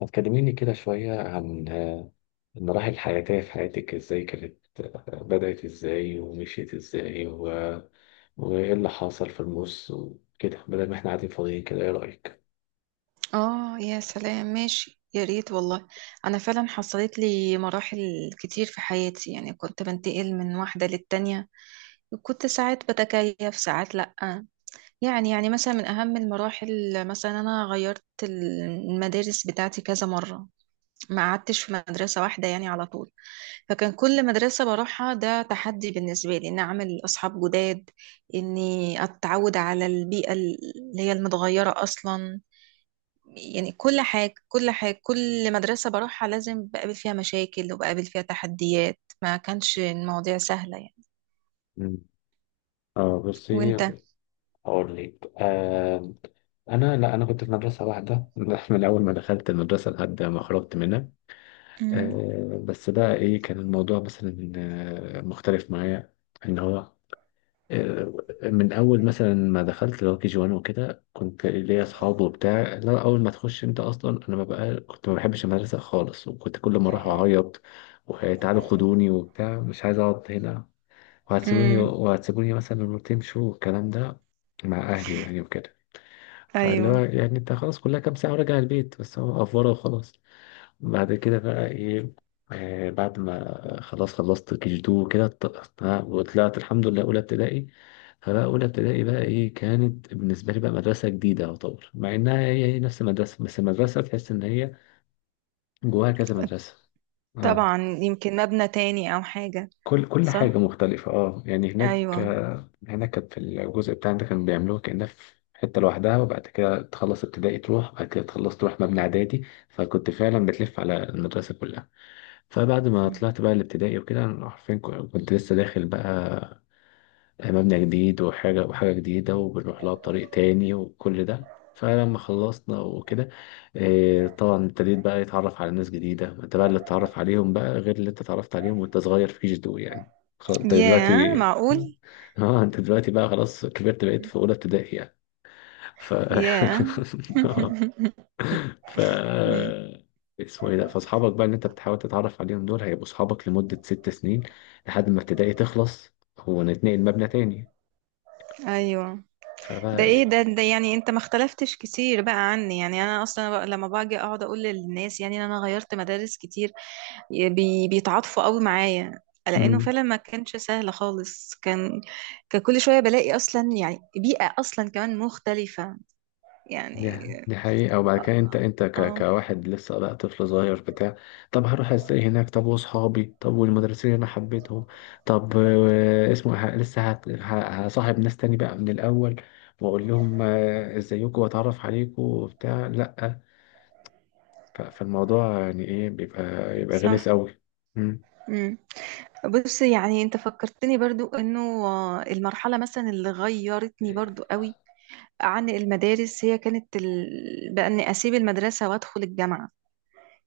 ما تكلميني كده شوية عن المراحل الحياتية في حياتك، ازاي كانت؟ بدأت ازاي ومشيت ازاي وايه اللي حصل في النص وكده، بدل ما احنا قاعدين فاضيين كده؟ ايه رأيك؟ اه، يا سلام! ماشي، يا ريت والله. انا فعلا حصلت لي مراحل كتير في حياتي، يعني كنت بنتقل من واحدة للتانية، وكنت ساعات بتكيف ساعات لأ. يعني مثلا من اهم المراحل، مثلا انا غيرت المدارس بتاعتي كذا مرة، ما قعدتش في مدرسة واحدة يعني على طول. فكان كل مدرسة بروحها ده تحدي بالنسبة لي، إن أعمل أصحاب جداد، إني أتعود على البيئة اللي هي المتغيرة أصلا. يعني كل حاجة، كل حاجة، كل مدرسة بروحها لازم بقابل فيها مشاكل وبقابل فيها تحديات. ما كانش المواضيع سهلة يعني. مم. اه وانت؟ بصي، اقول لك. لا انا كنت في مدرسة واحدة من اول ما دخلت المدرسة لحد ما خرجت منها. مم. آه، بس بقى ايه كان الموضوع مثلا، مختلف معايا. ان هو آه، من اول مثلا ما دخلت اللي هو كي جي 1 وكده، كنت ليا اصحاب وبتاع. لا، اول ما تخش انت اصلا، انا ما بقى كنت، ما بحبش المدرسه خالص، وكنت كل ما اروح اعيط وتعالوا خدوني وبتاع، مش عايز اقعد هنا، وهتسيبوني امم. وهتسيبوني مثلا لما تمشوا والكلام ده مع اهلي، واهلي وكده. فاللي ايوه، هو يعني انت خلاص كلها كام ساعه وراجع البيت، بس هو افوره وخلاص. بعد كده بقى ايه، آه، بعد ما خلاص خلصت كيجي تو كده، وطلعت الحمد لله اولى ابتدائي. فبقى اولى ابتدائي بقى ايه، كانت بالنسبه لي بقى مدرسه جديده يعتبر، مع انها هي نفس المدرسه، بس المدرسه تحس ان هي جواها كذا مدرسه. اه، طبعا يمكن مبنى تاني او حاجة. كل حاجه صح. مختلفه. اه يعني هناك، ايوه. آه، هناك كانت في الجزء بتاعنا ده كانوا بيعملوها كانها في حته لوحدها، وبعد كده تخلص ابتدائي تروح، بعد كده تخلص تروح مبنى اعدادي. فكنت فعلا بتلف على المدرسه كلها. فبعد ما مم. طلعت بقى الابتدائي وكده، أنا حرفيا كنت لسه داخل بقى مبنى جديد، وحاجة جديدة، وبنروح لها طريق تاني وكل ده. فلما خلصنا وكده، آه، طبعا ابتديت بقى يتعرف على ناس جديدة. ما انت بقى اللي اتعرف عليهم بقى غير اللي انت اتعرفت عليهم وانت صغير، فيش دول يعني. انت ياه، دلوقتي معقول. اه انت دلوقتي بقى خلاص كبرت، بقيت مم. في اولى ابتدائي يعني. ف ياه. ف مم. اسمه ايه ده، فاصحابك بقى اللي انت بتحاول تتعرف عليهم دول هيبقوا اصحابك لمدة ست سنين، لحد ما ابتدائي تخلص ونتنقل مبنى تاني. ايوه. ده فبقى ايه ده يعني انت ما اختلفتش كتير بقى عني. يعني انا اصلا بقى لما باجي اقعد اقول للناس يعني إن انا غيرت مدارس كتير، بيتعاطفوا قوي معايا، لانه مم. فعلا ما كانش سهل خالص. كان كل شويه بلاقي اصلا، يعني بيئه اصلا كمان مختلفه دي يعني. دي حقيقة. وبعد كده انت اه. كواحد لسه بقى طفل صغير بتاع طب هروح ازاي هناك، طب واصحابي، طب والمدرسين اللي انا حبيتهم، طب آه، اسمه ه... لسه هت... ه... هصاحب ناس تاني بقى من الاول، واقول لهم آه، ازيكم واتعرف عليكم وبتاع. لا، فالموضوع يعني ايه، بيبقى يبقى صح. غلس قوي. مم. امم. بص، يعني انت فكرتني برضو انه، المرحله مثلا اللي غيرتني برضو قوي عن المدارس، هي كانت بقى اني اسيب المدرسه وادخل الجامعه.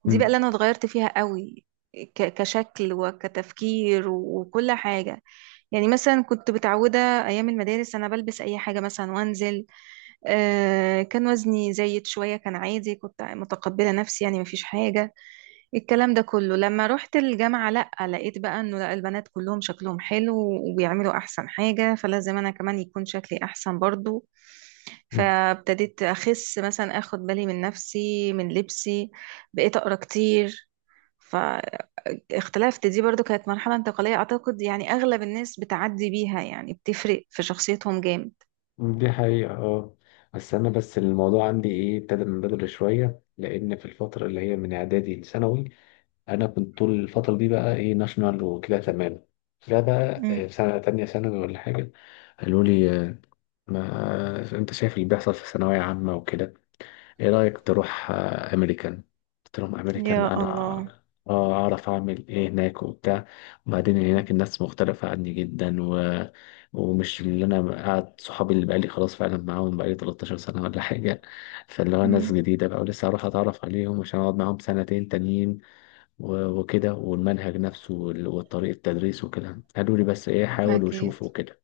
دي بقى مم. اللي انا اتغيرت فيها قوي، كشكل وكتفكير وكل حاجة. يعني مثلا كنت متعودة، ايام المدارس انا بلبس اي حاجة مثلا وانزل. كان وزني زايد شوية، كان عادي، كنت متقبلة نفسي، يعني مفيش حاجة. الكلام ده كله لما رحت الجامعة لأ، لقيت بقى انه لأ، البنات كلهم شكلهم حلو وبيعملوا احسن حاجة، فلازم انا كمان يكون شكلي احسن برضو. مم. فابتديت اخس مثلا، اخد بالي من نفسي من لبسي، بقيت اقرا كتير، فاختلفت. دي برضو كانت مرحلة انتقالية أعتقد، يعني أغلب الناس بتعدي بيها، يعني بتفرق في شخصيتهم جامد. دي حقيقة اه. بس أنا، بس الموضوع عندي إيه، ابتدى من بدري شوية، لأن في الفترة اللي هي من إعدادي لثانوي أنا كنت طول الفترة دي بقى إيه ناشونال وكده، تمام. ده بقى مم. آه، في سنة تانية ثانوي ولا حاجة قالوا لي آه، ما أنت شايف اللي بيحصل في ثانوية عامة وكده، ايه رأيك تروح آه، امريكان. قلت لهم امريكان يا الله. انا، آه، اعرف اعمل ايه هناك وبتاع. وبعدين هناك الناس مختلفة عني جدا ومش اللي انا قاعد صحابي اللي بقالي خلاص فعلا معاهم بقالي 13 سنة ولا حاجة. فاللي هو ناس مم. جديدة بقى، ولسه هروح اتعرف عليهم عشان اقعد معاهم سنتين تانيين وكده، والمنهج نفسه والطريقة التدريس وكده. قالوا لي بس ايه، حاول أكيد. وشوف وكده.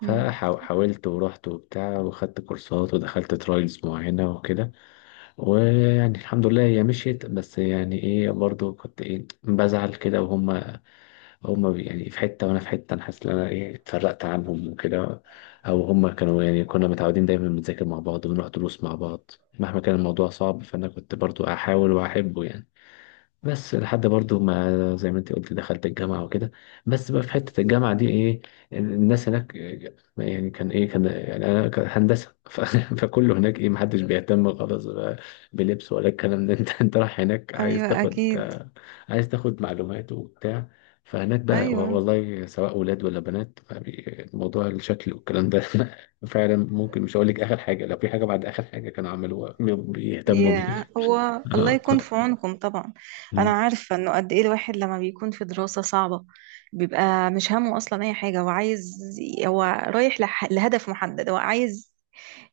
مم. فحاولت ورحت وبتاع، وخدت كورسات ودخلت ترايلز معينة وكده. ويعني الحمد لله هي مشيت، بس يعني ايه برضو كنت ايه، بزعل كده. وهم يعني في حتة وانا في حتة، انا حاسس ان انا ايه اتفرقت عنهم وكده. او هم كانوا يعني كنا متعودين دايما بنذاكر مع بعض، ونروح دروس مع بعض، مهما كان الموضوع صعب. فانا كنت برضو احاول واحبه يعني. بس لحد برضو ما زي ما انت قلت، دخلت الجامعة وكده. بس بقى في حتة الجامعة دي ايه، الناس هناك إيه، يعني كان ايه كان يعني انا كان هندسة فكله هناك ايه، محدش بيهتم خالص بقى بلبس ولا الكلام ده انت رايح هناك عايز أيوة، تاخد أكيد. آه، عايز تاخد معلومات وبتاع. فهناك بقى، أيوة. والله سواء ولاد ولا بنات، موضوع الشكل والكلام ده فعلا ممكن، مش هقول لك اخر حاجة، لو في حاجة بعد اخر حاجة كانوا عملوها بيهتموا يا بيها. هو، الله يكون في عونكم طبعا. انا عارفه انه قد ايه الواحد لما بيكون في دراسه صعبه، بيبقى مش همه اصلا اي حاجه. هو عايز، هو رايح لهدف محدد. هو عايز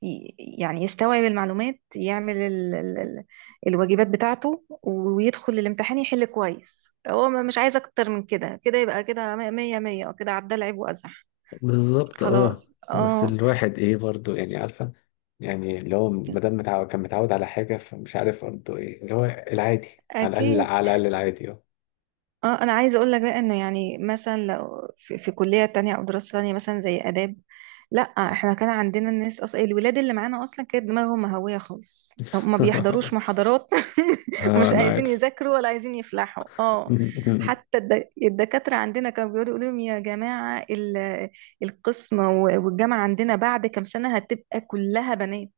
يعني يستوعب المعلومات، يعمل الواجبات بتاعته، ويدخل الامتحان يحل كويس. هو مش عايز اكتر من كده، كده يبقى كده مية مية، وكده عدى لعب وازح. بالظبط اه. خلاص. بس اه. الواحد ايه برضو يعني، عارفة، يعني اللي هو مادام متعود، كان متعود على حاجة، فمش عارف برضو ايه اللي هو العادي، على الأقل، اكيد. على الأقل العادي، اه. اه، انا عايزه اقول لك بقى انه، يعني مثلا لو في كليه تانية او دراسه تانية مثلا زي اداب، لا. احنا كان عندنا الناس اصلا، الولاد اللي معانا اصلا كانت دماغهم مهويه خالص، هم ما بيحضروش محاضرات. آه، ومش أنا عايزين عارف. يذاكروا ولا عايزين يفلحوا. اه. حتى الدكاتره عندنا كانوا يقولوا لهم: يا جماعه، القسم والجامعه عندنا بعد كام سنه هتبقى كلها بنات،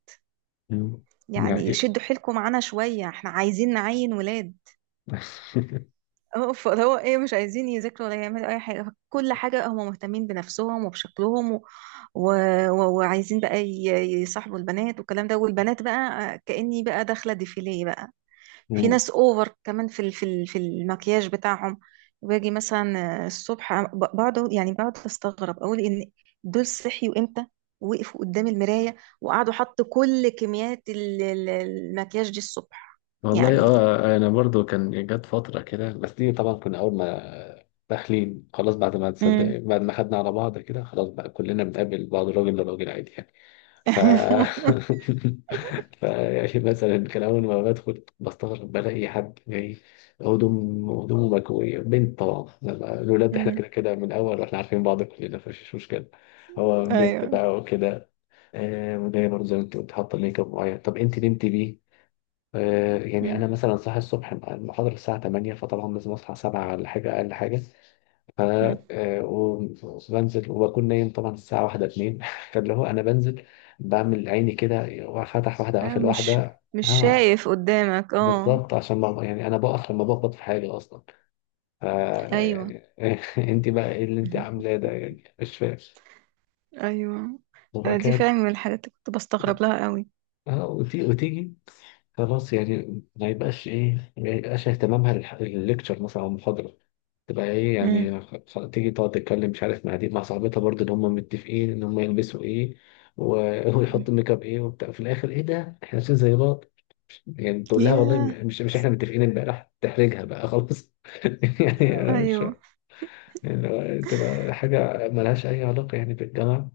يعني يعني. شدوا حيلكم معانا شويه، احنا عايزين نعين ولاد. اه، فهو ايه، مش عايزين يذاكروا ولا يعملوا اي حاجه. كل حاجه هم مهتمين بنفسهم وبشكلهم، و... وعايزين بقى يصاحبوا البنات والكلام ده، والبنات بقى كاني بقى داخله ديفيليه بقى. في ناس اوفر كمان في المكياج بتاعهم. باجي مثلا الصبح بقعد، يعني بقعد استغرب، اقول ان دول صحيوا امتى؟ وقفوا قدام المرايه وقعدوا حطوا كل كميات المكياج دي الصبح. والله يعني. اه انا برضو كان جت فتره كده، بس دي طبعا كنا اول ما داخلين خلاص، بعد ما امم. تصدق، بعد ما خدنا على بعض كده، خلاص بقى كلنا بنقابل بعض راجل لراجل عادي يعني. ف ف يعني مثلا كان اول ما بدخل بستغرب، بلاقي حد جاي هدومه مكويه، بنت طبعا. الولاد احنا كده كده من الاول واحنا عارفين بعض كلنا، فمفيش مشكله. هو بنت ايوه. بقى وكده. آه وجايه برضه زي ما انت قلت حاطه ميك اب معين، طب انت نمتي بيه؟ آه، يعني انا مم. مثلا صاحي الصبح، المحاضره الساعه 8 فطبعا لازم اصحى 7 على حاجه، اقل حاجه. ف مم. آه، وبنزل وبكون نايم طبعا الساعه 1 2 فاللي هو انا بنزل، بعمل عيني كده، وفتح واحده ايوه، قافل مش واحده، مش ها. شايف قدامك. اه. بالظبط عشان ما، يعني انا بقف لما بقبض في حالي اصلا. ف ايوه. يعني انت بقى ايه اللي انت مهم. عاملاه ده يعني، مش فاهم. ايوه، وبعد انا دي كده فعلا من الحاجات اللي كنت بستغرب لها قوي. آه، وتيجي خلاص، يعني ما يبقاش ايه، ما يبقاش اهتمامها للليكتشر مثلا او المحاضره. تبقى ايه مم. يعني تيجي تقعد تتكلم مش عارف مع دي، مع صاحبتها برضه، اللي هم متفقين ان هم يلبسوا ايه مم. ويحطوا ميك اب ايه وبتاع، في الاخر ايه ده، احنا لابسين زي بعض. يعني تقول لها والله ياه. مش احنا متفقين امبارح، تحرجها بقى خلاص. يعني انا مش، ايوه. يعني تبقى حاجه ملهاش اي علاقه يعني بالجامعه.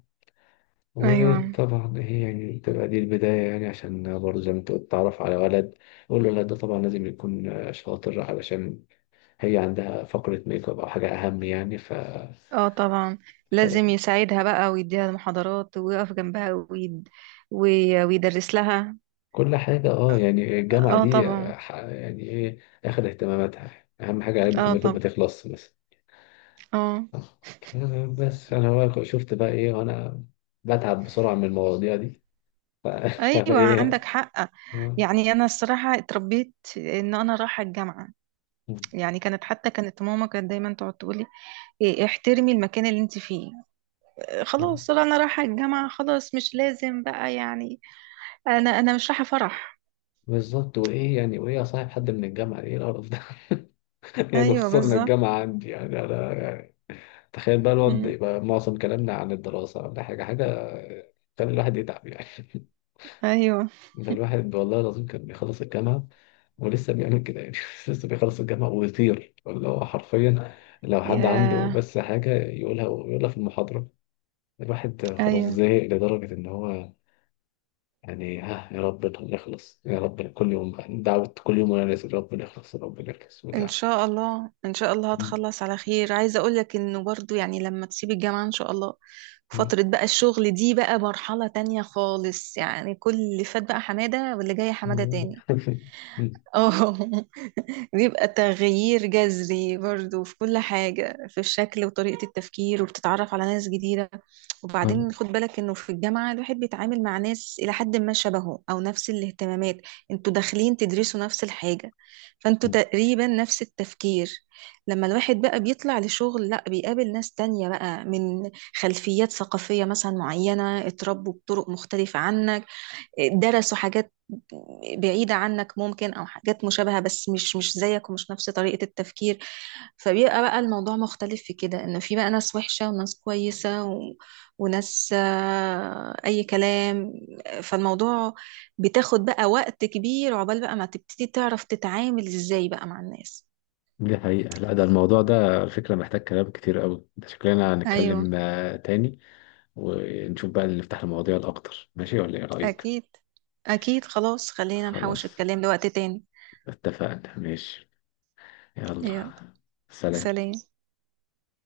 ايوه. وطبعا هي يعني بتبقى دي البداية يعني، عشان برضه زي ما انت قلت، تعرف على ولد. والولد ده طبعا لازم يكون شاطر، علشان هي عندها فقرة ميك اب أو حاجة أهم يعني. اه طبعا، ف... لازم يساعدها بقى، ويديها المحاضرات، ويقف جنبها، ويدرس لها. كل حاجة اه يعني الجامعة اه دي طبعا. يعني ايه، اخد اهتماماتها يعني. أهم حاجة علبة اه الميك اب طبعا. ما تخلص بس. اه. آه بس أنا بقى شفت بقى ايه، وأنا بتعب بسرعة من المواضيع دي. ف... فأنا ايوه عندك ايه حق. يعني انا الصراحه اتربيت ان انا رايحه الجامعه. يعني كانت، حتى كانت ماما كانت دايما تقعد تقولي: إيه، احترمي المكان اللي انت فيه، إيه، آه. خلاص. لا، انا رايحه الجامعه خلاص، مش لازم بقى يعني، انا مش رايحه فرح. بالظبط، وايه يعني، وايه اصاحب حد من الجامعه، ايه القرف ده! يعني ايوه خصوصا ان بالظبط. الجامعه عندي، يعني انا يعني تخيل بقى الواد أمم. يبقى معظم كلامنا عن الدراسه ولا حاجه تخلي الواحد يتعب يعني. ايوه. ده الواحد والله العظيم كان بيخلص الجامعه ولسه بيعمل كده يعني. لسه بيخلص الجامعه ويطير، اللي هو حرفيا لو حد عنده يا. بس حاجه يقولها، يقولها في المحاضره. الواحد خلاص ايوه. زهق لدرجه ان هو يعني، ها، يا رب نخلص، يا رب، كل يوم دعوة، كل يوم وانا نازل يا رب نخلص يا رب نخلص ان وبتاع. شاء الله، ان شاء الله هتخلص على خير. عايزه اقول لك انه برضو يعني لما تسيبي الجامعه ان شاء الله، فتره بقى الشغل دي بقى مرحله تانية خالص، يعني كل اللي فات بقى حماده، واللي جاي حماده تاني. اه. بيبقى تغيير جذري برضو في كل حاجة، في الشكل وطريقة التفكير، وبتتعرف على ناس جديدة. آه. وبعدين خد بالك انه في الجامعة الواحد بيتعامل مع ناس إلى حد ما شبهه أو نفس الاهتمامات، انتوا داخلين تدرسوا نفس الحاجة، فانتوا تقريبا نفس التفكير. لما الواحد بقى بيطلع لشغل، لا بيقابل ناس تانية بقى من خلفيات ثقافية مثلا معينة اتربوا بطرق مختلفة عنك، درسوا حاجات بعيدة عنك ممكن أو حاجات مشابهة، بس مش زيك ومش نفس طريقة التفكير. فبيبقى بقى الموضوع مختلف في كده، إنه في بقى ناس وحشة وناس كويسة، و... وناس أي كلام. فالموضوع بتاخد بقى وقت كبير عقبال بقى ما تبتدي تعرف تتعامل إزاي بقى مع الناس. دي حقيقة. لا ده الموضوع ده على فكرة محتاج كلام كتير قوي، ده شكلنا أيوه. هنتكلم آه، تاني، ونشوف بقى اللي، نفتح المواضيع الأكتر. ماشي ولا إيه رأيك؟ أكيد. أكيد خلاص، خلينا نحوش خلاص، الكلام لوقت تاني. اتفقنا، ماشي. يلا. يلا. سلام. سلام.